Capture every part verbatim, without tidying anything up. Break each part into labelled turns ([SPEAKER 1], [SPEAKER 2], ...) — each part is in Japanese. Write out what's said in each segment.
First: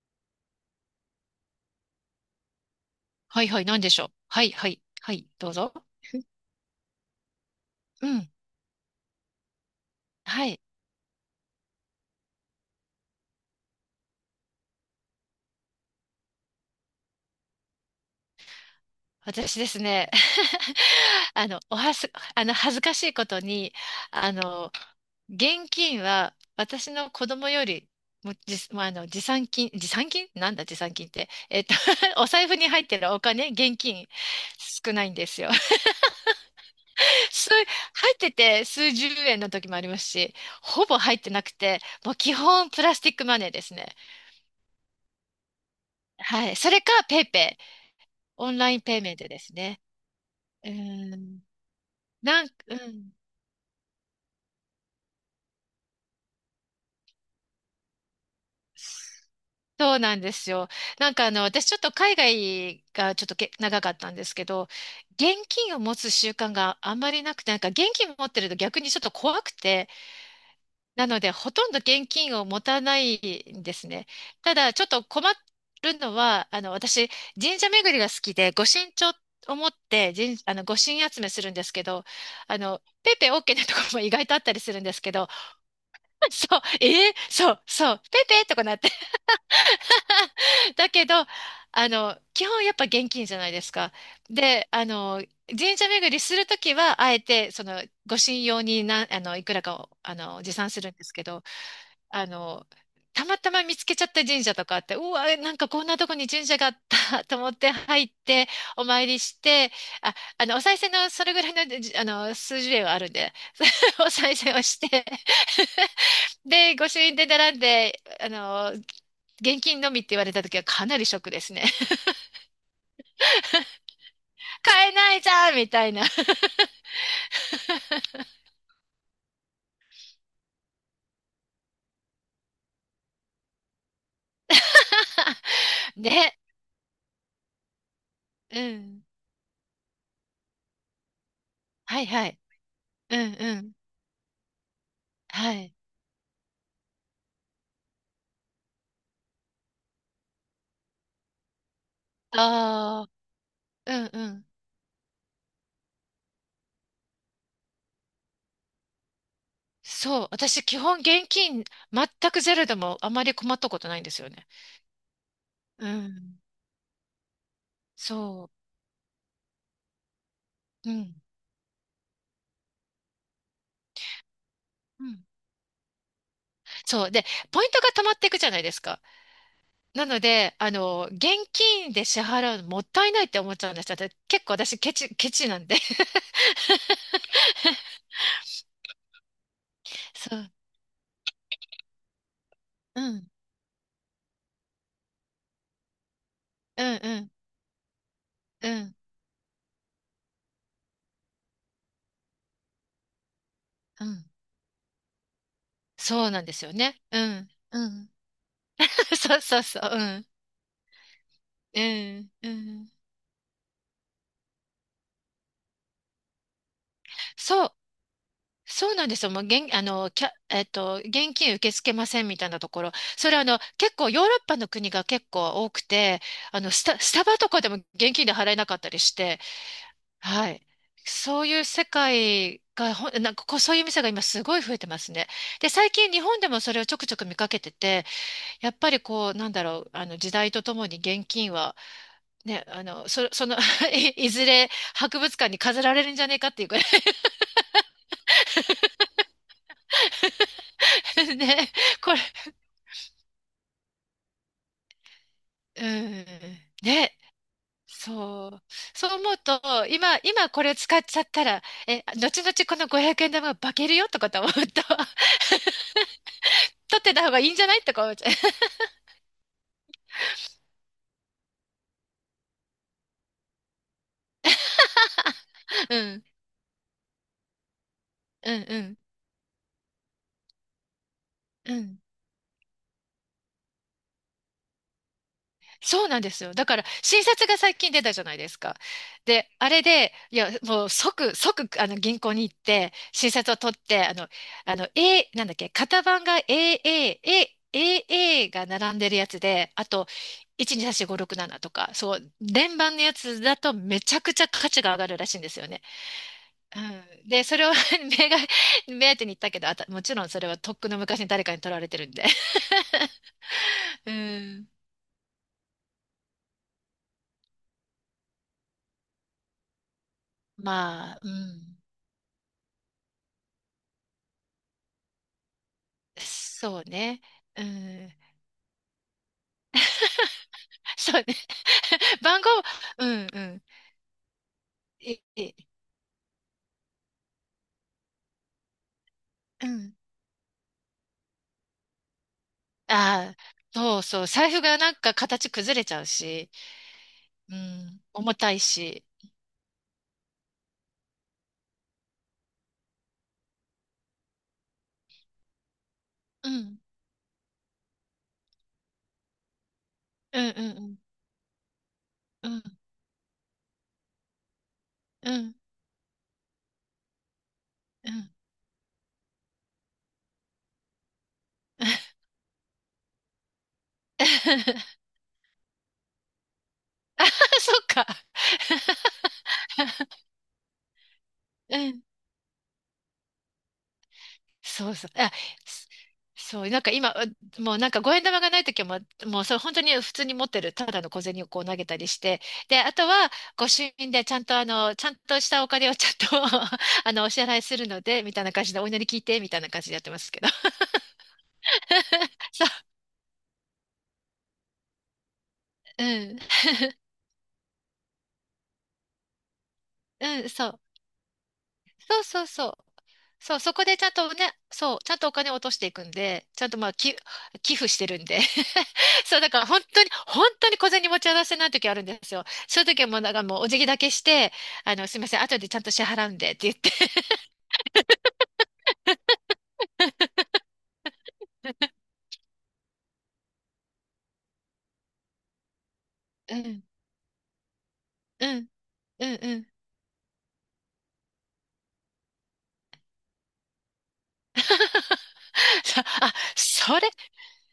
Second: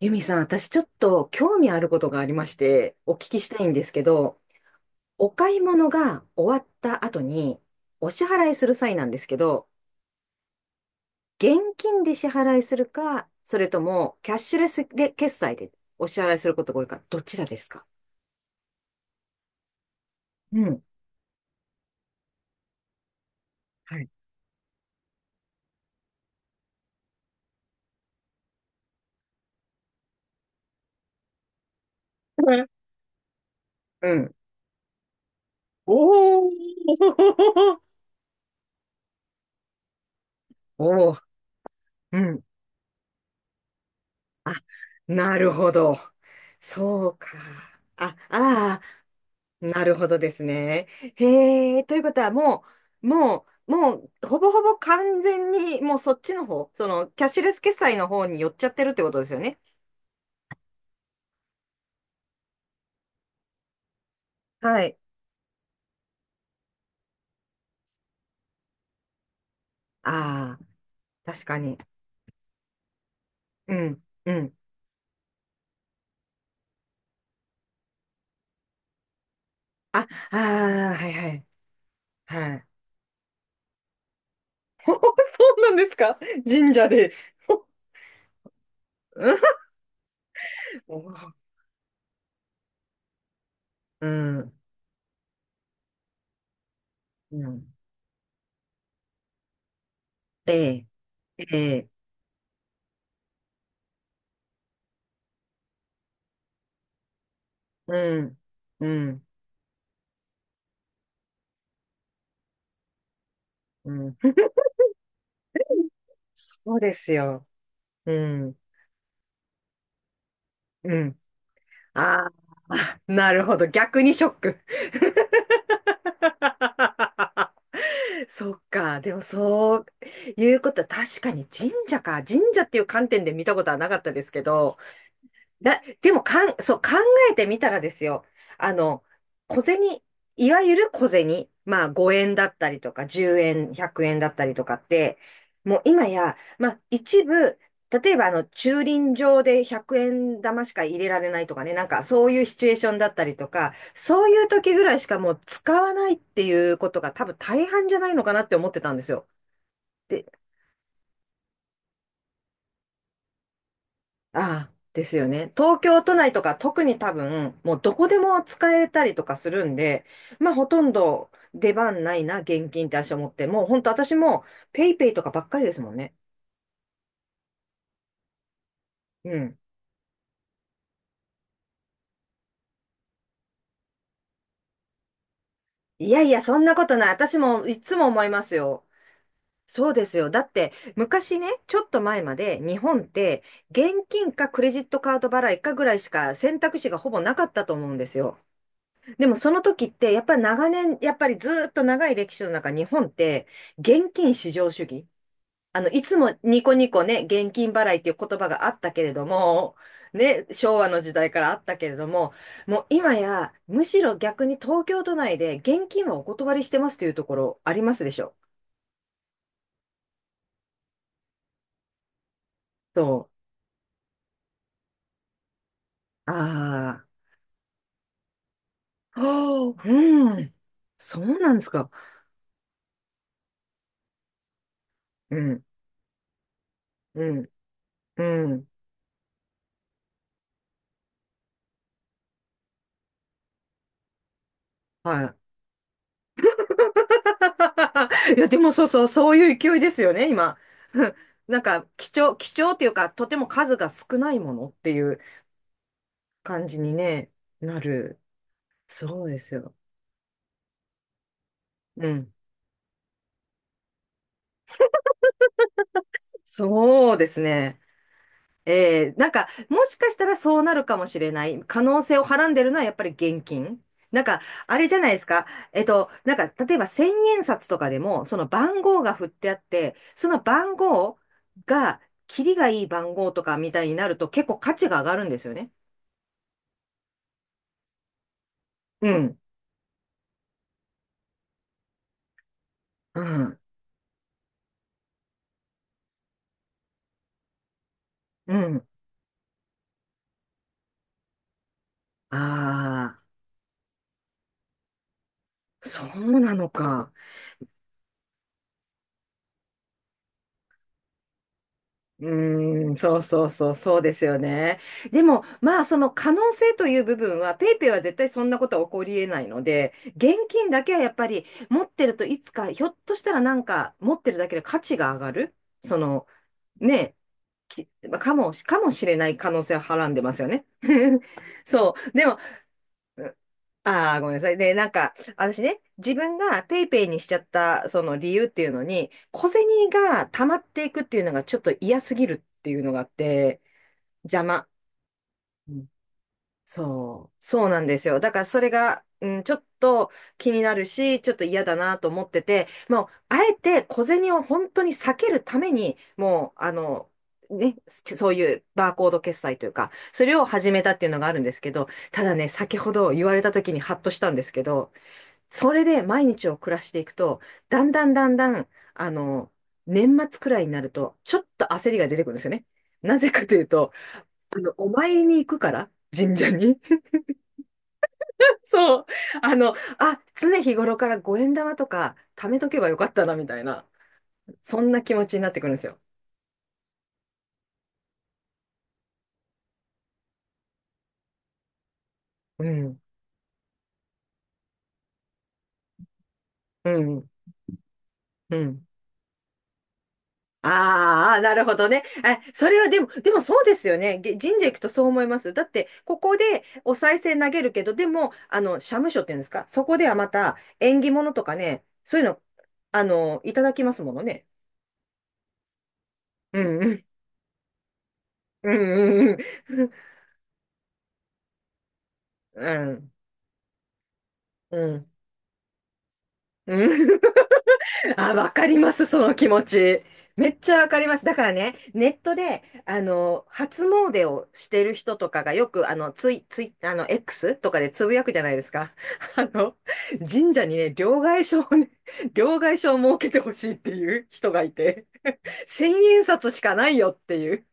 [SPEAKER 1] ユミさん、私ちょっと興味あることがありまして、お聞き
[SPEAKER 2] は
[SPEAKER 1] し
[SPEAKER 2] いは
[SPEAKER 1] た
[SPEAKER 2] い、
[SPEAKER 1] いん
[SPEAKER 2] なん
[SPEAKER 1] で
[SPEAKER 2] で
[SPEAKER 1] す
[SPEAKER 2] し
[SPEAKER 1] け
[SPEAKER 2] ょう。
[SPEAKER 1] ど、
[SPEAKER 2] はいはい、はい、
[SPEAKER 1] お
[SPEAKER 2] どう
[SPEAKER 1] 買い
[SPEAKER 2] ぞ。
[SPEAKER 1] 物が終わった後に、
[SPEAKER 2] う
[SPEAKER 1] お支
[SPEAKER 2] ん、
[SPEAKER 1] 払いする際なんですけど、
[SPEAKER 2] はい。
[SPEAKER 1] 現金で支払いするか、それともキャッシュレスで決済でお支払いすることが多いか、どちらですか？
[SPEAKER 2] 私ですね、
[SPEAKER 1] うん。
[SPEAKER 2] あの、おはす、あの、恥ずかしいことに、
[SPEAKER 1] はい。
[SPEAKER 2] あの、現金は私の子供よりもじ、まあ、あの持参金、持参金なんだ持参金って。えっと、お財布に入 ってるお金、現金
[SPEAKER 1] うん。
[SPEAKER 2] 少ないんですよ。
[SPEAKER 1] おおー
[SPEAKER 2] 数、入ってて数十円の時もありますし、ほぼ
[SPEAKER 1] おお、
[SPEAKER 2] 入ってなくて、もう
[SPEAKER 1] う
[SPEAKER 2] 基
[SPEAKER 1] ん。
[SPEAKER 2] 本プラスティックマネーですね。
[SPEAKER 1] あ、なるほど。
[SPEAKER 2] はい。それか
[SPEAKER 1] そう
[SPEAKER 2] ペイ
[SPEAKER 1] か。
[SPEAKER 2] ペイ。
[SPEAKER 1] あ、
[SPEAKER 2] オンライ
[SPEAKER 1] あ
[SPEAKER 2] ンペイメントですね。
[SPEAKER 1] なるほどです
[SPEAKER 2] う
[SPEAKER 1] ね。
[SPEAKER 2] ん。
[SPEAKER 1] へえ、ということは
[SPEAKER 2] なん、
[SPEAKER 1] も
[SPEAKER 2] う
[SPEAKER 1] う、
[SPEAKER 2] ん。
[SPEAKER 1] もう、もう、ほぼほぼ完全に、もうそっちの方、その、キャッシュレス決済の方に寄っちゃってるってことですよね。
[SPEAKER 2] そうなんですよ。なんかあの、私ちょっと海外がちょっとけ長かったんですけど、
[SPEAKER 1] はい。
[SPEAKER 2] 現金を持つ習慣があんまりなくて、なんか現金持ってると逆にちょっと怖くて、
[SPEAKER 1] ああ、
[SPEAKER 2] なので
[SPEAKER 1] 確
[SPEAKER 2] ほ
[SPEAKER 1] か
[SPEAKER 2] とん
[SPEAKER 1] に。
[SPEAKER 2] ど現金を持たないんで
[SPEAKER 1] う
[SPEAKER 2] す
[SPEAKER 1] ん、
[SPEAKER 2] ね。
[SPEAKER 1] う
[SPEAKER 2] た
[SPEAKER 1] ん。
[SPEAKER 2] だちょっと困るのは、あの、私神社巡りが好きで、御神帳を持っ
[SPEAKER 1] あ、
[SPEAKER 2] て
[SPEAKER 1] ああ、
[SPEAKER 2] 神、あの、御神
[SPEAKER 1] はい
[SPEAKER 2] 集
[SPEAKER 1] は
[SPEAKER 2] めす
[SPEAKER 1] い、
[SPEAKER 2] るんですけど、
[SPEAKER 1] は
[SPEAKER 2] あ
[SPEAKER 1] い。
[SPEAKER 2] の、ペイペイ OK なところも意外とあったりする ん
[SPEAKER 1] そ
[SPEAKER 2] ですけど、
[SPEAKER 1] うなんですか？
[SPEAKER 2] そう、
[SPEAKER 1] 神
[SPEAKER 2] え
[SPEAKER 1] 社で。
[SPEAKER 2] ーそう、そう、ペイペイとかなって。だ
[SPEAKER 1] お
[SPEAKER 2] けど、
[SPEAKER 1] ー
[SPEAKER 2] あの、基本やっぱ現金じゃないですか。
[SPEAKER 1] うん、
[SPEAKER 2] で、あの、神社巡りするときは、あえ
[SPEAKER 1] う
[SPEAKER 2] て、そ
[SPEAKER 1] ん。
[SPEAKER 2] の、ご神用にな、あの、いくらかを、あの、持
[SPEAKER 1] え
[SPEAKER 2] 参す
[SPEAKER 1] え、
[SPEAKER 2] るんですけど、
[SPEAKER 1] ええ、
[SPEAKER 2] あの、たまたま見つけちゃった神社とかあって、うわ、なんかこんなとこに神社があった と思って
[SPEAKER 1] う
[SPEAKER 2] 入っ
[SPEAKER 1] ん、
[SPEAKER 2] て、お
[SPEAKER 1] う
[SPEAKER 2] 参り
[SPEAKER 1] ん、
[SPEAKER 2] して、あ、あの、お賽銭のそれぐらいの、じあの、数十円はあるんで、
[SPEAKER 1] う
[SPEAKER 2] お
[SPEAKER 1] ん。
[SPEAKER 2] 賽銭を して
[SPEAKER 1] そ
[SPEAKER 2] で、
[SPEAKER 1] う
[SPEAKER 2] 御
[SPEAKER 1] で
[SPEAKER 2] 朱
[SPEAKER 1] す
[SPEAKER 2] 印で
[SPEAKER 1] よ。
[SPEAKER 2] 並んで、
[SPEAKER 1] う
[SPEAKER 2] あ
[SPEAKER 1] ん、
[SPEAKER 2] の、現金のみって言われた時はか
[SPEAKER 1] う
[SPEAKER 2] なりシ
[SPEAKER 1] ん。
[SPEAKER 2] ョックですね。
[SPEAKER 1] ああ、なるほど。逆にショック。
[SPEAKER 2] 買えないじゃんみたいな。
[SPEAKER 1] そっか。でもそういうこと、確かに神社か。神社っていう観点で見たことはなかったですけど、だ、でも
[SPEAKER 2] ね。
[SPEAKER 1] かん、そう、考えてみたらですよ。
[SPEAKER 2] う
[SPEAKER 1] あの、
[SPEAKER 2] ん。
[SPEAKER 1] 小銭、いわゆる小銭、まあ
[SPEAKER 2] はい
[SPEAKER 1] 5
[SPEAKER 2] は
[SPEAKER 1] 円
[SPEAKER 2] い。
[SPEAKER 1] だったりとか
[SPEAKER 2] うん
[SPEAKER 1] 10
[SPEAKER 2] う
[SPEAKER 1] 円、
[SPEAKER 2] ん。
[SPEAKER 1] ひゃくえんだったりとかって、
[SPEAKER 2] はい。
[SPEAKER 1] もう今や、まあ一部、例えばあの駐輪場でひゃくえん玉しか入れられないとかね、なんかそういうシチュエーションだ
[SPEAKER 2] ああ、
[SPEAKER 1] ったりとか、
[SPEAKER 2] うん
[SPEAKER 1] そ
[SPEAKER 2] う
[SPEAKER 1] うい
[SPEAKER 2] ん。
[SPEAKER 1] う時ぐらいしかもう使わないっていうことが多分大半じゃないのかなって思ってたんですよ。
[SPEAKER 2] そ
[SPEAKER 1] で
[SPEAKER 2] う。私、基本現金全くゼロでもあまり困ったことないんですよね。
[SPEAKER 1] ああ、ですよね。東
[SPEAKER 2] う
[SPEAKER 1] 京都内
[SPEAKER 2] ん。
[SPEAKER 1] とか特に多分、もうどこでも
[SPEAKER 2] そ
[SPEAKER 1] 使えたりとかするんで、まあほと
[SPEAKER 2] う。
[SPEAKER 1] ん
[SPEAKER 2] うん。
[SPEAKER 1] ど出番ないな、現金って私は思って、もう本当私もペイ
[SPEAKER 2] う
[SPEAKER 1] ペイと
[SPEAKER 2] ん。
[SPEAKER 1] かばっかりですもんね。
[SPEAKER 2] そう。で、ポイントが溜まっていくじゃないですか。
[SPEAKER 1] うん。
[SPEAKER 2] なので、あの、現金で支払うのもったいないって思っちゃうんですよ。だって結構私ケチ、ケチなんで。
[SPEAKER 1] いやいや、そんなことない。私もいつも思いますよ。そうですよ。
[SPEAKER 2] そ
[SPEAKER 1] だ
[SPEAKER 2] う。
[SPEAKER 1] って、昔ね、ちょっと前まで日
[SPEAKER 2] う
[SPEAKER 1] 本っ
[SPEAKER 2] ん。
[SPEAKER 1] て、現金かクレジットカード払いかぐらいしか選択
[SPEAKER 2] う
[SPEAKER 1] 肢
[SPEAKER 2] ん
[SPEAKER 1] がほぼ
[SPEAKER 2] うん
[SPEAKER 1] なかったと思うんですよ。
[SPEAKER 2] うん
[SPEAKER 1] でもその時って、やっぱり長年、やっぱりずーっと長い歴史の中、日本って、
[SPEAKER 2] う
[SPEAKER 1] 現
[SPEAKER 2] ん。
[SPEAKER 1] 金至上主義。あの、いつ
[SPEAKER 2] そう
[SPEAKER 1] も
[SPEAKER 2] なんで
[SPEAKER 1] ニ
[SPEAKER 2] す
[SPEAKER 1] コ
[SPEAKER 2] よ
[SPEAKER 1] ニ
[SPEAKER 2] ね。
[SPEAKER 1] コ
[SPEAKER 2] う
[SPEAKER 1] ね、
[SPEAKER 2] ん
[SPEAKER 1] 現金
[SPEAKER 2] う
[SPEAKER 1] 払いって
[SPEAKER 2] ん。
[SPEAKER 1] いう言葉があったけれ ど
[SPEAKER 2] そうそう
[SPEAKER 1] も、
[SPEAKER 2] そう。うん。
[SPEAKER 1] ね、昭和の時代からあった
[SPEAKER 2] う
[SPEAKER 1] けれど
[SPEAKER 2] ん
[SPEAKER 1] も、
[SPEAKER 2] う
[SPEAKER 1] もう
[SPEAKER 2] ん。
[SPEAKER 1] 今や、むしろ逆に東京都内で現金はお断りしてますというところ
[SPEAKER 2] そ
[SPEAKER 1] あ
[SPEAKER 2] う。
[SPEAKER 1] りますでしょ。
[SPEAKER 2] そうなんですよ。もう現、あの、キャ、えっと、現金受け付けませんみたいなところ。
[SPEAKER 1] そ
[SPEAKER 2] それあの、結構ヨーロッパの国が結構多くて、
[SPEAKER 1] う。
[SPEAKER 2] あの、スタ、
[SPEAKER 1] あ
[SPEAKER 2] スタバとかでも現金で払えなかったりし
[SPEAKER 1] あ、
[SPEAKER 2] て、
[SPEAKER 1] はあう
[SPEAKER 2] は
[SPEAKER 1] ん。
[SPEAKER 2] い。
[SPEAKER 1] そう
[SPEAKER 2] そう
[SPEAKER 1] なんで
[SPEAKER 2] いう
[SPEAKER 1] す
[SPEAKER 2] 世
[SPEAKER 1] か。
[SPEAKER 2] 界が、ほん、なんかこう、そういう店が今すごい増えてますね。
[SPEAKER 1] うん、
[SPEAKER 2] で、最近日本でもそれをちょくちょ
[SPEAKER 1] う
[SPEAKER 2] く見
[SPEAKER 1] ん、
[SPEAKER 2] かけてて、
[SPEAKER 1] うん。
[SPEAKER 2] やっぱりこう、なんだろう、あの時代とともに現金は、ね、あの、そ、その い、いずれ博
[SPEAKER 1] は
[SPEAKER 2] 物館に飾られるんじゃねえかっていうくら
[SPEAKER 1] い。いや、でもそうそう、そういう勢いですよね、今。
[SPEAKER 2] い
[SPEAKER 1] なん
[SPEAKER 2] ね、
[SPEAKER 1] か、貴
[SPEAKER 2] これ、
[SPEAKER 1] 重、貴重っていうか、とても数が少ないものっていう
[SPEAKER 2] うん、
[SPEAKER 1] 感じに
[SPEAKER 2] ね、
[SPEAKER 1] ね、なる。
[SPEAKER 2] そう、そう
[SPEAKER 1] そう
[SPEAKER 2] 思う
[SPEAKER 1] ですよ。
[SPEAKER 2] と、今、今これ使っちゃったら、え、
[SPEAKER 1] うん。
[SPEAKER 2] 後々このごひゃくえん玉が化けるよとかと思うと、取っ
[SPEAKER 1] そ
[SPEAKER 2] て
[SPEAKER 1] う
[SPEAKER 2] た
[SPEAKER 1] で
[SPEAKER 2] 方が
[SPEAKER 1] す
[SPEAKER 2] いいんじゃな
[SPEAKER 1] ね。
[SPEAKER 2] いとか思っちゃ
[SPEAKER 1] えー、なんか、もしかしたらそうなるかもしれない。可能性をはらんでるのはやっぱり現金。なんか、あれじゃないですか。えっ
[SPEAKER 2] う。う
[SPEAKER 1] と、
[SPEAKER 2] ん、
[SPEAKER 1] なんか、例えば千円札とかでも、その
[SPEAKER 2] うん、う
[SPEAKER 1] 番
[SPEAKER 2] ん、
[SPEAKER 1] 号が振ってあって、その番号
[SPEAKER 2] うん。
[SPEAKER 1] が、キリがいい番号とかみたいになると結構価値が上がるんですよね。
[SPEAKER 2] そうなんですよ。だから、新札が最近出たじゃないですか。
[SPEAKER 1] うん。
[SPEAKER 2] で、あれで、いや、もう即、即、あの、銀行に行って、
[SPEAKER 1] う
[SPEAKER 2] 新札を
[SPEAKER 1] ん。
[SPEAKER 2] 取って、あの、あの、A、なんだっけ、型番が エーエー、A、エーエー
[SPEAKER 1] う
[SPEAKER 2] が
[SPEAKER 1] ん。
[SPEAKER 2] 並んでるやつで、あと、いちにさんよんごろくななとか、そう、
[SPEAKER 1] あ
[SPEAKER 2] 連番のや
[SPEAKER 1] あ。
[SPEAKER 2] つだとめちゃくちゃ価値が上がるらしいんですよね。
[SPEAKER 1] そうなの
[SPEAKER 2] う
[SPEAKER 1] か。
[SPEAKER 2] ん、で、それを 目が、目当てに行ったけど、あた、もちろんそれはとっくの昔に誰かに取られてるんで。
[SPEAKER 1] うーん、そうそうそう、そう で
[SPEAKER 2] う
[SPEAKER 1] すよ
[SPEAKER 2] ん、
[SPEAKER 1] ね。でも、まあ、その可能性という部分は、ペイペイは絶対そんなことは起こり得ないので、現金だけはや
[SPEAKER 2] ま
[SPEAKER 1] っ
[SPEAKER 2] あ、
[SPEAKER 1] ぱ
[SPEAKER 2] う
[SPEAKER 1] り
[SPEAKER 2] ん。
[SPEAKER 1] 持ってるといつか、ひょっとしたらなんか持ってるだけで価値が上がる、その、
[SPEAKER 2] そう
[SPEAKER 1] ね、
[SPEAKER 2] ね。う
[SPEAKER 1] き
[SPEAKER 2] ん。
[SPEAKER 1] まあかも、かもしれない可能性をはらんでますよね。
[SPEAKER 2] そうね。
[SPEAKER 1] そう。でも、
[SPEAKER 2] 番号、うんうん。
[SPEAKER 1] ああ、ごめんなさい。で、なんか、
[SPEAKER 2] いい
[SPEAKER 1] 私ね、自分がペイペイにしちゃった、その理由っていうのに、小
[SPEAKER 2] う
[SPEAKER 1] 銭
[SPEAKER 2] ん。
[SPEAKER 1] が溜まっていくっていうのがちょっと嫌すぎるっていうのがあっ
[SPEAKER 2] ああ、
[SPEAKER 1] て、
[SPEAKER 2] そうそう。
[SPEAKER 1] 邪
[SPEAKER 2] 財布
[SPEAKER 1] 魔。
[SPEAKER 2] がなんか形
[SPEAKER 1] う
[SPEAKER 2] 崩れ
[SPEAKER 1] ん
[SPEAKER 2] ちゃうし、
[SPEAKER 1] そう、
[SPEAKER 2] う
[SPEAKER 1] そうなんで
[SPEAKER 2] ん。
[SPEAKER 1] すよ。だ
[SPEAKER 2] 重
[SPEAKER 1] から
[SPEAKER 2] た
[SPEAKER 1] そ
[SPEAKER 2] い
[SPEAKER 1] れ
[SPEAKER 2] し。
[SPEAKER 1] が、うん、ちょっと気になるし、ちょっと嫌だなと思ってて、もう、あえて小銭を本当に避けるために、
[SPEAKER 2] う
[SPEAKER 1] もう、あ
[SPEAKER 2] ん。
[SPEAKER 1] の、ね、そういうバーコード決済というか、それ
[SPEAKER 2] う
[SPEAKER 1] を
[SPEAKER 2] んうん
[SPEAKER 1] 始
[SPEAKER 2] う
[SPEAKER 1] めた
[SPEAKER 2] ん。
[SPEAKER 1] っていうのがあるんですけど、ただね、
[SPEAKER 2] うん
[SPEAKER 1] 先ほど言われた時にハッとしたんですけど、
[SPEAKER 2] うん
[SPEAKER 1] それで毎日を暮らしていくと、だんだ
[SPEAKER 2] う
[SPEAKER 1] んだ
[SPEAKER 2] ん。
[SPEAKER 1] んだん、あの、年末くらいになると、ちょっと焦りが出てくるんですよね。なぜかというと、あの、お参りに行くから、神社に。
[SPEAKER 2] そっか。
[SPEAKER 1] そう。あの、あ、常日頃からごえんだま
[SPEAKER 2] う
[SPEAKER 1] と
[SPEAKER 2] ん
[SPEAKER 1] か貯めとけばよかったな、みたいな、そ
[SPEAKER 2] そ
[SPEAKER 1] ん
[SPEAKER 2] う
[SPEAKER 1] な
[SPEAKER 2] そう。
[SPEAKER 1] 気持
[SPEAKER 2] あ、
[SPEAKER 1] ちになってくるんです
[SPEAKER 2] す
[SPEAKER 1] よ。
[SPEAKER 2] そう、なんか今、うもうなんか五円玉がないときはもう、もうそれ本当に普通に持ってる、ただの小銭をこう投げたりして、
[SPEAKER 1] う
[SPEAKER 2] で、あ
[SPEAKER 1] ん、
[SPEAKER 2] とはご朱印でちゃんとあの、ちゃんとしたお金をちゃんと
[SPEAKER 1] う
[SPEAKER 2] あの、
[SPEAKER 1] ん、
[SPEAKER 2] お支払いするので、みたいな
[SPEAKER 1] う
[SPEAKER 2] 感じで、
[SPEAKER 1] ん。
[SPEAKER 2] お祈り聞いて、みたいな感じでやってますけど。
[SPEAKER 1] ああ、なるほどね。え、
[SPEAKER 2] そう、
[SPEAKER 1] それはでも、でもそうですよね。げ神社行くとそう思います。だって、
[SPEAKER 2] う
[SPEAKER 1] ここ
[SPEAKER 2] ん、
[SPEAKER 1] でお賽銭投げるけど、でも、あの、社務所っていうんですか、そこではま
[SPEAKER 2] うん、
[SPEAKER 1] た
[SPEAKER 2] そう、
[SPEAKER 1] 縁起物とかね、そう
[SPEAKER 2] そ
[SPEAKER 1] い
[SPEAKER 2] う
[SPEAKER 1] うの、
[SPEAKER 2] そうそう。
[SPEAKER 1] あの、い
[SPEAKER 2] そう、
[SPEAKER 1] た
[SPEAKER 2] そ
[SPEAKER 1] だき
[SPEAKER 2] こ
[SPEAKER 1] ま
[SPEAKER 2] で
[SPEAKER 1] す
[SPEAKER 2] ちゃん
[SPEAKER 1] もの
[SPEAKER 2] と
[SPEAKER 1] ね。
[SPEAKER 2] ね、そう、ちゃんとお金を落としていくんで、
[SPEAKER 1] う
[SPEAKER 2] ちゃんと
[SPEAKER 1] ん
[SPEAKER 2] まあ、
[SPEAKER 1] うん。
[SPEAKER 2] き、寄付してるんで。
[SPEAKER 1] う んう
[SPEAKER 2] そ
[SPEAKER 1] ん
[SPEAKER 2] う、だから本当に、本当に小銭持ち合わせない時あるんですよ。
[SPEAKER 1] う
[SPEAKER 2] そういう
[SPEAKER 1] ん。う
[SPEAKER 2] 時は
[SPEAKER 1] ん。
[SPEAKER 2] もう、なんかもうお辞儀だけして、
[SPEAKER 1] う
[SPEAKER 2] あの、
[SPEAKER 1] ん。
[SPEAKER 2] すいません、後でちゃんと支払うんでって言
[SPEAKER 1] う
[SPEAKER 2] って。
[SPEAKER 1] ん。あ、わかります、その気持ち。めっちゃわかります。だからね、ネットで、あの、初詣をしてる人とかがよく、あの、ツイ、
[SPEAKER 2] う
[SPEAKER 1] ツイ、
[SPEAKER 2] ん、
[SPEAKER 1] あの、エックス とかでつぶやくじゃ
[SPEAKER 2] う
[SPEAKER 1] ないで
[SPEAKER 2] ん、
[SPEAKER 1] すか。
[SPEAKER 2] うん、
[SPEAKER 1] あ
[SPEAKER 2] うん。
[SPEAKER 1] の、神社にね、両替所をね、両替所を設けてほしいっていう人がいて、千
[SPEAKER 2] そう
[SPEAKER 1] 円
[SPEAKER 2] あ、
[SPEAKER 1] 札しかな
[SPEAKER 2] そ
[SPEAKER 1] い
[SPEAKER 2] れ、
[SPEAKER 1] よっていう。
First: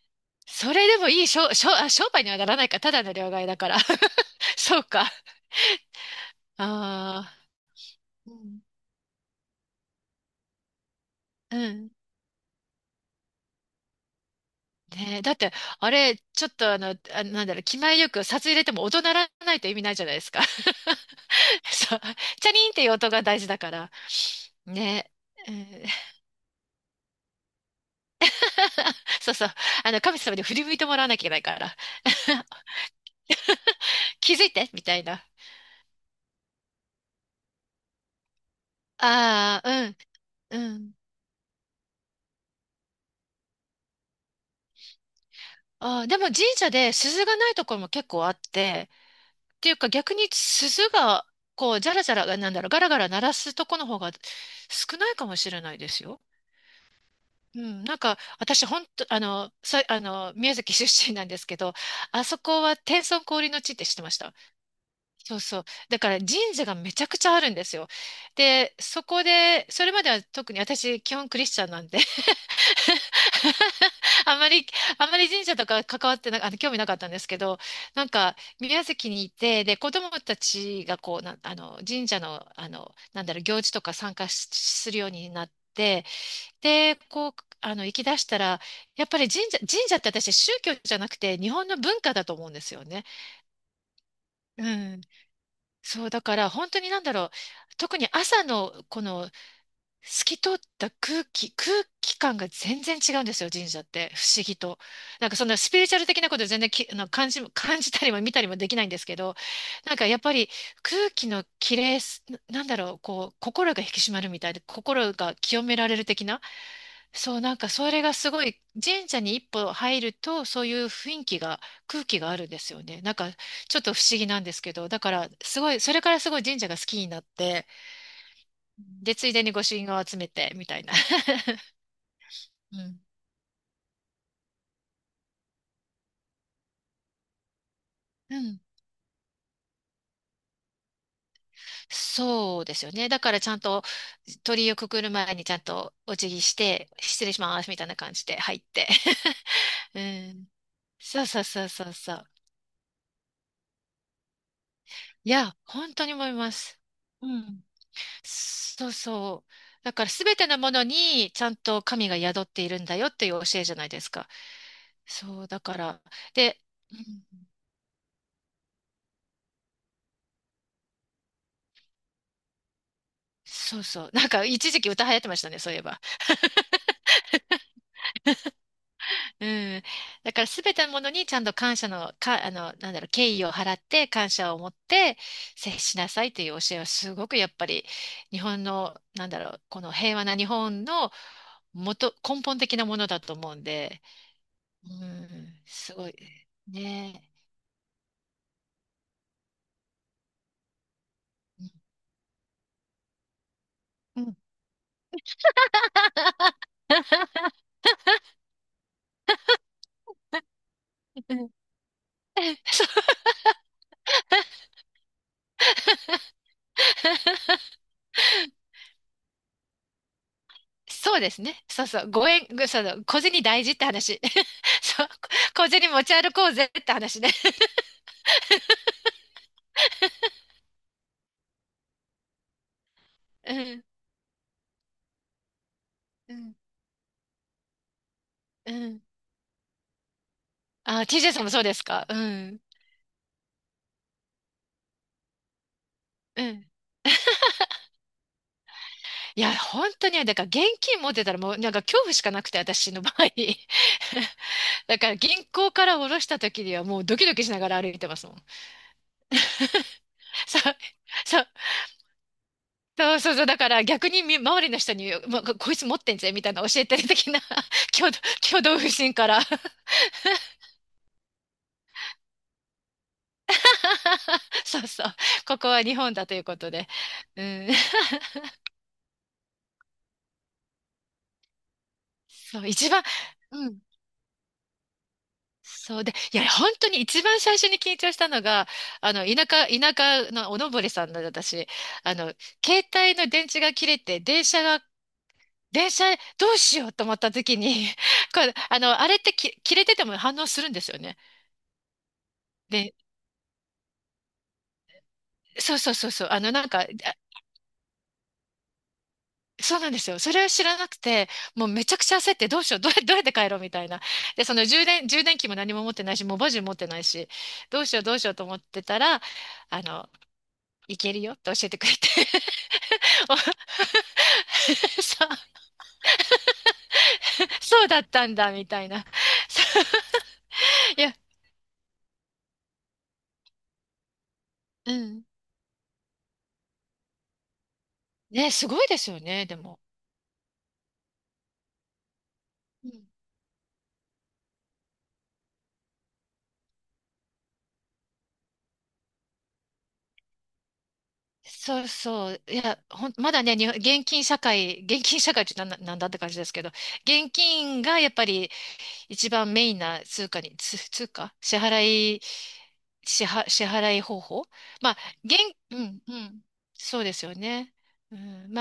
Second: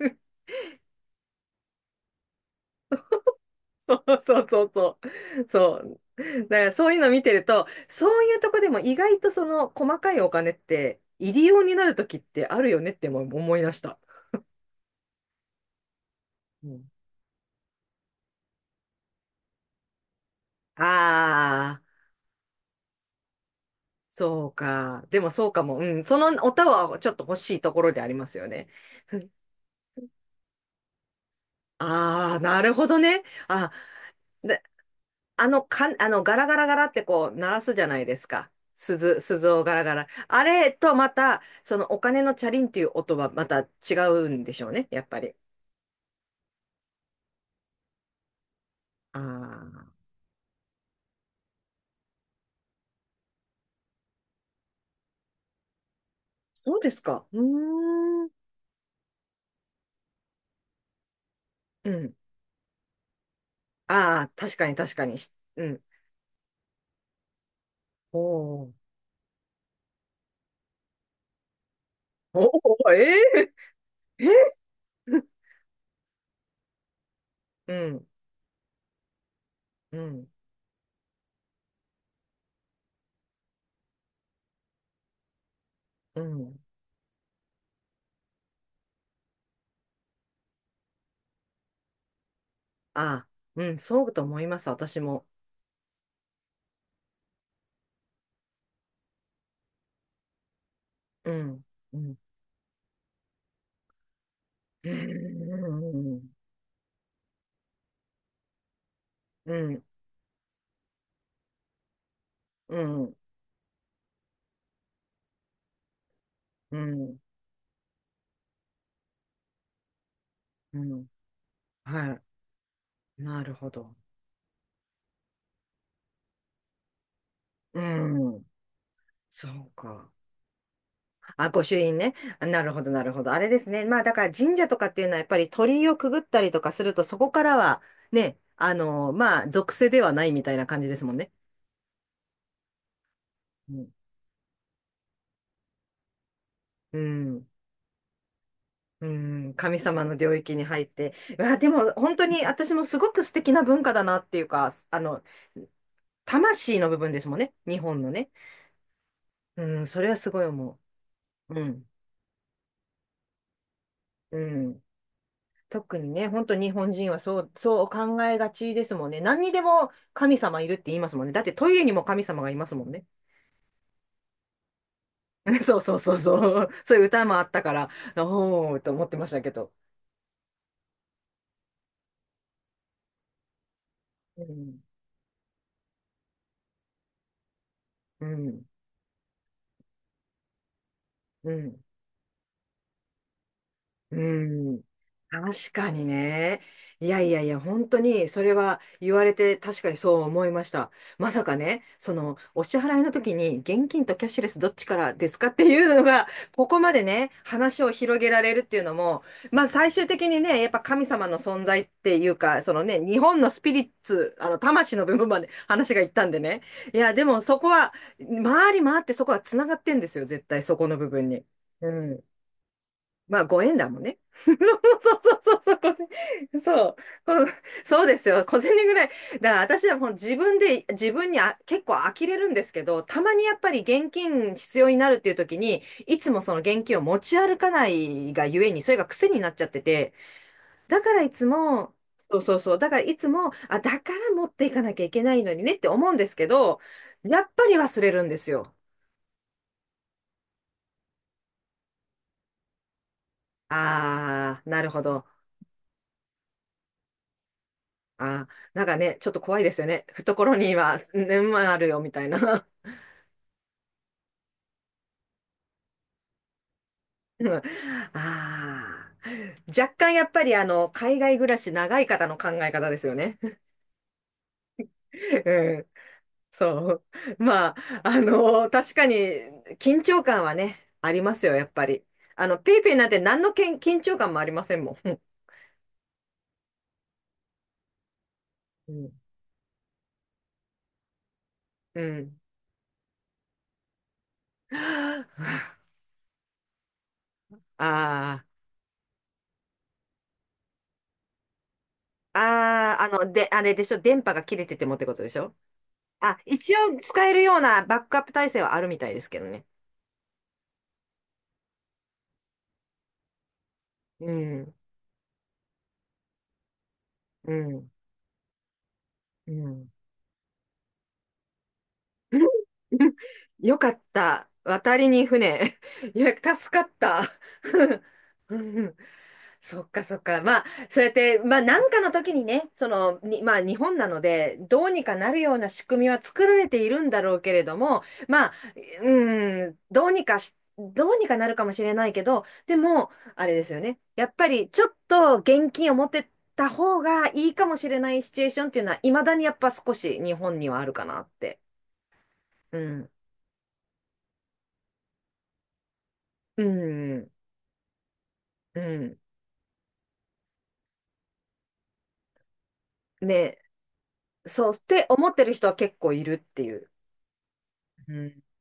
[SPEAKER 2] それでもいい商、商、あ、商売にはならないか、ただの両替だから。
[SPEAKER 1] そうそう そう
[SPEAKER 2] そう
[SPEAKER 1] そ
[SPEAKER 2] か。
[SPEAKER 1] う。そう。だからそういうの見て
[SPEAKER 2] あ
[SPEAKER 1] ると、そう
[SPEAKER 2] あ。う
[SPEAKER 1] いうとこ
[SPEAKER 2] ん。
[SPEAKER 1] でも意外とその細かいお金って、入り
[SPEAKER 2] う
[SPEAKER 1] 用にな
[SPEAKER 2] ん
[SPEAKER 1] るときってあるよねっても思い出した。
[SPEAKER 2] ねえ、だって、あれ、ちょっとあの、あ、なんだろう、気前よく札入れても音鳴らないと意味ないじゃないですか。
[SPEAKER 1] ああ、
[SPEAKER 2] そう、チャリンっていう音が大事だから。
[SPEAKER 1] そうか。
[SPEAKER 2] ね
[SPEAKER 1] でもそう
[SPEAKER 2] え。う
[SPEAKER 1] かも。う
[SPEAKER 2] ん
[SPEAKER 1] ん。そのおたはちょっと欲しいところでありますよね。
[SPEAKER 2] そうそう。あの、神様に振り向いてもらわなきゃいけないから。
[SPEAKER 1] ああ、なるほどね。あ、
[SPEAKER 2] 気づい
[SPEAKER 1] で、
[SPEAKER 2] てみたいな。
[SPEAKER 1] あの、かあの、ガラガラガラってこう、鳴らすじゃないですか。鈴、鈴
[SPEAKER 2] あ
[SPEAKER 1] をガ
[SPEAKER 2] あ、
[SPEAKER 1] ラガラ。あ
[SPEAKER 2] うん、う
[SPEAKER 1] れと
[SPEAKER 2] ん。
[SPEAKER 1] また、そのお金のチャリンっていう音はまた違うんでしょうね、やっぱり。
[SPEAKER 2] ああ、でも神社で鈴がないところも結構あって、
[SPEAKER 1] あ
[SPEAKER 2] っていうか
[SPEAKER 1] あ、
[SPEAKER 2] 逆に鈴が、こう、じゃらじゃら、なんだろう、ガラガラ鳴らすとこの方が少ないかもしれないですよ。
[SPEAKER 1] そうですか。うー
[SPEAKER 2] うん、なんか
[SPEAKER 1] ん。
[SPEAKER 2] 私本当あのさあの宮崎出身なんですけど
[SPEAKER 1] うん。
[SPEAKER 2] あそこは天孫降臨の地って知ってまし
[SPEAKER 1] ああ、
[SPEAKER 2] た
[SPEAKER 1] 確かに確かに。し
[SPEAKER 2] そうそ
[SPEAKER 1] う
[SPEAKER 2] う
[SPEAKER 1] ん。
[SPEAKER 2] だから神社がめちゃくちゃあるんですよ
[SPEAKER 1] おー
[SPEAKER 2] でそこでそれまでは特に私基本クリスチャンなんで
[SPEAKER 1] おー、えええ
[SPEAKER 2] あまりあま
[SPEAKER 1] え
[SPEAKER 2] り神社とか関わってなあの興味なかったんですけど
[SPEAKER 1] う
[SPEAKER 2] な
[SPEAKER 1] ん、
[SPEAKER 2] んか宮崎にいてで子
[SPEAKER 1] う
[SPEAKER 2] 供
[SPEAKER 1] ん、
[SPEAKER 2] たちがこうなあの神社の、あのなんだろう行事とか参加しするようになって。
[SPEAKER 1] うん。
[SPEAKER 2] で、こう、あの、行き出したら、やっぱり神社、神社って私宗教じゃなくて日本の文化だと思うんですよね。
[SPEAKER 1] あ、うん、そうと思いま
[SPEAKER 2] う
[SPEAKER 1] す、私
[SPEAKER 2] ん。
[SPEAKER 1] も。
[SPEAKER 2] そう、だから本当になんだろう。特に朝のこの透き通った空
[SPEAKER 1] う
[SPEAKER 2] 気、
[SPEAKER 1] ん、
[SPEAKER 2] 空
[SPEAKER 1] うん、
[SPEAKER 2] 気感が全然違うんですよ、神社って。不思議と。
[SPEAKER 1] う
[SPEAKER 2] なんかそんなスピリチュアル
[SPEAKER 1] ん、
[SPEAKER 2] 的なこと全然き、あの感じ、感じたりも見たりもできないんですけど、
[SPEAKER 1] うん、
[SPEAKER 2] なんかやっぱり空気の綺麗す、ななんだ
[SPEAKER 1] う
[SPEAKER 2] ろう、
[SPEAKER 1] ん、
[SPEAKER 2] こう、心が引き締まるみたいで、心が清められる的な。
[SPEAKER 1] うん、
[SPEAKER 2] そう、なんかそれがすごい、神社に一歩入ると、そうい
[SPEAKER 1] う
[SPEAKER 2] う
[SPEAKER 1] ん、
[SPEAKER 2] 雰囲気が、空気
[SPEAKER 1] は
[SPEAKER 2] があるんですよね。なん
[SPEAKER 1] い、
[SPEAKER 2] か、
[SPEAKER 1] なるほ
[SPEAKER 2] ちょっと
[SPEAKER 1] ど。
[SPEAKER 2] 不思議なんですけど、だから、すごい、それからすごい神社が好きになって、
[SPEAKER 1] うん、
[SPEAKER 2] で、ついで
[SPEAKER 1] そ
[SPEAKER 2] に御
[SPEAKER 1] う
[SPEAKER 2] 朱印を
[SPEAKER 1] か。
[SPEAKER 2] 集めて、みたいな。
[SPEAKER 1] あ、御 朱印ね。なる
[SPEAKER 2] う
[SPEAKER 1] ほど、
[SPEAKER 2] ん。
[SPEAKER 1] なるほど。あれですね。まあ、だから神社とかっていうのは、やっぱり鳥居をくぐったりとかすると、そこからは、
[SPEAKER 2] う
[SPEAKER 1] ね、
[SPEAKER 2] ん。
[SPEAKER 1] あの、まあ、属性ではないみたいな感じですもんね。
[SPEAKER 2] そうですよね。だからちゃん
[SPEAKER 1] う
[SPEAKER 2] と
[SPEAKER 1] ん、
[SPEAKER 2] 鳥居をくくる前にちゃんとお辞儀して、
[SPEAKER 1] う
[SPEAKER 2] 失礼し
[SPEAKER 1] ん
[SPEAKER 2] ますみたいな感じで入って。
[SPEAKER 1] うん、神
[SPEAKER 2] う
[SPEAKER 1] 様の領
[SPEAKER 2] ん。
[SPEAKER 1] 域に入っ て。
[SPEAKER 2] そうそう
[SPEAKER 1] い
[SPEAKER 2] そ
[SPEAKER 1] で
[SPEAKER 2] うそ
[SPEAKER 1] も
[SPEAKER 2] うそ
[SPEAKER 1] 本当
[SPEAKER 2] う。
[SPEAKER 1] に私もすごく素敵な文化だなっていうか、あの、
[SPEAKER 2] いや、本当に思いま
[SPEAKER 1] 魂
[SPEAKER 2] す。
[SPEAKER 1] の部分です
[SPEAKER 2] う
[SPEAKER 1] もんね。
[SPEAKER 2] ん。
[SPEAKER 1] 日本のね。
[SPEAKER 2] そうそう。
[SPEAKER 1] うん、
[SPEAKER 2] だ
[SPEAKER 1] そ
[SPEAKER 2] か
[SPEAKER 1] れ
[SPEAKER 2] ら
[SPEAKER 1] は
[SPEAKER 2] す
[SPEAKER 1] す
[SPEAKER 2] べ
[SPEAKER 1] ごい
[SPEAKER 2] てのも
[SPEAKER 1] 思
[SPEAKER 2] のにちゃん
[SPEAKER 1] う。う
[SPEAKER 2] と
[SPEAKER 1] ん。
[SPEAKER 2] 神が宿っているんだよっていう教えじゃないですか。
[SPEAKER 1] うん。
[SPEAKER 2] そう、だか
[SPEAKER 1] 特
[SPEAKER 2] ら。
[SPEAKER 1] にね、本当
[SPEAKER 2] で、
[SPEAKER 1] 日本
[SPEAKER 2] う
[SPEAKER 1] 人はそ
[SPEAKER 2] ん
[SPEAKER 1] う、そう考えがちですもんね。何にでも神様いるって言いますもんね。だってトイレにも神様がいますもんね。
[SPEAKER 2] そうそう。なんか一時期歌流行ってましたね、そう
[SPEAKER 1] そ
[SPEAKER 2] い
[SPEAKER 1] う
[SPEAKER 2] え
[SPEAKER 1] そう
[SPEAKER 2] ば。
[SPEAKER 1] そうそう。そういう歌もあったから、おーと思ってました
[SPEAKER 2] う
[SPEAKER 1] けど。
[SPEAKER 2] ん。だからすべてのものにちゃんと感謝の、か、あの、なんだろう、敬意を払って感
[SPEAKER 1] う
[SPEAKER 2] 謝を持っ
[SPEAKER 1] ん。
[SPEAKER 2] て接しなさいっていう教えはすごくやっぱり
[SPEAKER 1] う
[SPEAKER 2] 日本
[SPEAKER 1] ん。
[SPEAKER 2] の、なんだろう、この平和な日本の
[SPEAKER 1] うん。
[SPEAKER 2] 元、根本的なものだと思うんで、
[SPEAKER 1] うん。
[SPEAKER 2] うん、
[SPEAKER 1] 確か
[SPEAKER 2] す
[SPEAKER 1] に
[SPEAKER 2] ごい。
[SPEAKER 1] ね。いや
[SPEAKER 2] ね。
[SPEAKER 1] いやいや、本当に、それは言われて確かにそう思いました。まさかね、その、お支払いの時に、現金と
[SPEAKER 2] う
[SPEAKER 1] キャッ
[SPEAKER 2] ん
[SPEAKER 1] シュレスどっちからですかっていうのが、ここまでね、話を広げられるっていうのも、まあ最終的にね、やっぱ神様
[SPEAKER 2] う
[SPEAKER 1] の
[SPEAKER 2] ん
[SPEAKER 1] 存在っていうか、その
[SPEAKER 2] そう
[SPEAKER 1] ね、日本のスピリッツ、あの、魂の部分まで話がいったんでね。いや、でもそこは、回り回ってそこは繋がってんですよ、絶対そこの部
[SPEAKER 2] そう
[SPEAKER 1] 分
[SPEAKER 2] です
[SPEAKER 1] に。
[SPEAKER 2] ね。そう
[SPEAKER 1] う
[SPEAKER 2] そう。ご
[SPEAKER 1] ん。
[SPEAKER 2] 縁、ぐその、小
[SPEAKER 1] ま
[SPEAKER 2] 銭
[SPEAKER 1] あ、ご
[SPEAKER 2] 大事っ
[SPEAKER 1] 縁
[SPEAKER 2] て
[SPEAKER 1] だもんね。
[SPEAKER 2] 話。
[SPEAKER 1] そう
[SPEAKER 2] そう。
[SPEAKER 1] そうそう
[SPEAKER 2] 小
[SPEAKER 1] そう、そう、
[SPEAKER 2] 銭
[SPEAKER 1] 小
[SPEAKER 2] 持
[SPEAKER 1] 銭
[SPEAKER 2] ち歩こうぜっ
[SPEAKER 1] そ
[SPEAKER 2] て
[SPEAKER 1] う、
[SPEAKER 2] 話ね。
[SPEAKER 1] このそうですよ、小銭ぐらい。だから私はもう自分で、自分にあ結構呆れるんですけど、たまにや
[SPEAKER 2] う
[SPEAKER 1] っぱり
[SPEAKER 2] ん、
[SPEAKER 1] 現金必要になるっていう時に、いつ
[SPEAKER 2] う
[SPEAKER 1] もそ
[SPEAKER 2] ん、
[SPEAKER 1] の現金を持ち歩かないがゆえ
[SPEAKER 2] う
[SPEAKER 1] に、それ
[SPEAKER 2] ん。
[SPEAKER 1] が癖になっちゃってて、だ
[SPEAKER 2] あ、
[SPEAKER 1] からい
[SPEAKER 2] ティージェー さん
[SPEAKER 1] つ
[SPEAKER 2] もそうです
[SPEAKER 1] も、
[SPEAKER 2] かう
[SPEAKER 1] そうそ
[SPEAKER 2] ん、
[SPEAKER 1] うそう、だからいつも、あ、だから持っていかなきゃいけないのにねって思うんです
[SPEAKER 2] う
[SPEAKER 1] け
[SPEAKER 2] ん。
[SPEAKER 1] ど、やっぱり忘れるんですよ。
[SPEAKER 2] いや、本当にね、だから現金持ってたらもう、なんか恐怖しかなくて、私の場合。
[SPEAKER 1] あー、な る
[SPEAKER 2] だ
[SPEAKER 1] ほ
[SPEAKER 2] から
[SPEAKER 1] ど。
[SPEAKER 2] 銀行から下ろした時にはもうドキドキしながら歩いてますもん。
[SPEAKER 1] あ、なんかね、ちょっと怖いですよね。懐
[SPEAKER 2] そ
[SPEAKER 1] に
[SPEAKER 2] う、
[SPEAKER 1] は
[SPEAKER 2] そう。
[SPEAKER 1] 年万ああるよ、みたいな。
[SPEAKER 2] そうそうそう。だから逆にみ周りの人に、まこいつ持ってんぜ、みたいな教えてる的な
[SPEAKER 1] うんあ
[SPEAKER 2] 挙動、挙動不
[SPEAKER 1] あ、
[SPEAKER 2] 審から
[SPEAKER 1] 若干やっぱりあの、海外暮らし長い方の考え方ですよね。
[SPEAKER 2] そうそう。ここ
[SPEAKER 1] う
[SPEAKER 2] は
[SPEAKER 1] ん、
[SPEAKER 2] 日本だということで。
[SPEAKER 1] そう。
[SPEAKER 2] うん。
[SPEAKER 1] まあ、あの、確かに緊張感はね、ありますよ、やっぱり。あの、
[SPEAKER 2] そう、
[SPEAKER 1] ペイ
[SPEAKER 2] 一
[SPEAKER 1] ペイ
[SPEAKER 2] 番、
[SPEAKER 1] なんて何のけ
[SPEAKER 2] う
[SPEAKER 1] ん
[SPEAKER 2] ん。
[SPEAKER 1] 緊張感もありませんもん。
[SPEAKER 2] そうで、いや、本当に一番最初に緊張したのが、
[SPEAKER 1] うん。
[SPEAKER 2] あの、田舎、田舎のおのぼりさんの私、
[SPEAKER 1] う
[SPEAKER 2] あの、
[SPEAKER 1] ん
[SPEAKER 2] 携帯の電池が切れて、電車が、電車どうしようと思った時に、
[SPEAKER 1] あ
[SPEAKER 2] これ、あの、あれってき切れてても反応するんですよね。
[SPEAKER 1] あ、
[SPEAKER 2] で
[SPEAKER 1] ああ、あの、で、あれでしょ、電波が切れててもってことでしょ？
[SPEAKER 2] そうそうそうそう。
[SPEAKER 1] あ、
[SPEAKER 2] あの、なん
[SPEAKER 1] 一
[SPEAKER 2] か、あ
[SPEAKER 1] 応使えるようなバックアップ体制はあるみたいですけどね。
[SPEAKER 2] そうなんですよ。それを知らなくて、もうめちゃくちゃ焦って、どうしよう、どうや、どうやって帰ろうみたいな。
[SPEAKER 1] う
[SPEAKER 2] で、その
[SPEAKER 1] ん、
[SPEAKER 2] 充電、充電器も何も持ってないし、モバジュ持ってないし、
[SPEAKER 1] う
[SPEAKER 2] どう
[SPEAKER 1] ん、
[SPEAKER 2] しよう、どうしようと思ってたら、
[SPEAKER 1] う
[SPEAKER 2] あ
[SPEAKER 1] ん。
[SPEAKER 2] の、いけるよって教えてくれて、お そ
[SPEAKER 1] よかった。渡りに
[SPEAKER 2] う、
[SPEAKER 1] 船。いや、助かった。
[SPEAKER 2] そうだっ たんだ、みたいな。そ
[SPEAKER 1] そっかそっか。まあ、そ
[SPEAKER 2] うい
[SPEAKER 1] うやっ
[SPEAKER 2] や、
[SPEAKER 1] て、まあ、なんかの時にね、その、に、まあ、日本なので、どう
[SPEAKER 2] う
[SPEAKER 1] にか
[SPEAKER 2] ん。
[SPEAKER 1] なるような仕組みは作られているんだろうけれども、ま
[SPEAKER 2] ね、
[SPEAKER 1] あ、
[SPEAKER 2] すごいですよね、で
[SPEAKER 1] うん、
[SPEAKER 2] も。
[SPEAKER 1] どうにかし、どうにかなるかもしれないけど、で
[SPEAKER 2] うん
[SPEAKER 1] も、あれですよね。やっぱり、ちょっと現金を持ってった方がいいかもしれないシチュエーションっていうのは、未だにやっぱ少し日本にはあるかなって。
[SPEAKER 2] そうそう。い
[SPEAKER 1] う
[SPEAKER 2] や、
[SPEAKER 1] ん、
[SPEAKER 2] ほん、まだね、日本現金社会、現金社会ってなんな、なんだって感じですけ
[SPEAKER 1] う
[SPEAKER 2] ど、
[SPEAKER 1] ん、
[SPEAKER 2] 現金がやっぱり
[SPEAKER 1] うん。
[SPEAKER 2] 一番メインな通貨に、つ通貨支払い、支払、
[SPEAKER 1] ね、
[SPEAKER 2] 支払い方法
[SPEAKER 1] そうっ
[SPEAKER 2] まあ、
[SPEAKER 1] て思っ
[SPEAKER 2] 現、
[SPEAKER 1] てる人は
[SPEAKER 2] う
[SPEAKER 1] 結
[SPEAKER 2] ん、う
[SPEAKER 1] 構いるっ
[SPEAKER 2] ん。
[SPEAKER 1] ていう。
[SPEAKER 2] そうですよね。
[SPEAKER 1] う
[SPEAKER 2] うん、
[SPEAKER 1] ん
[SPEAKER 2] まあ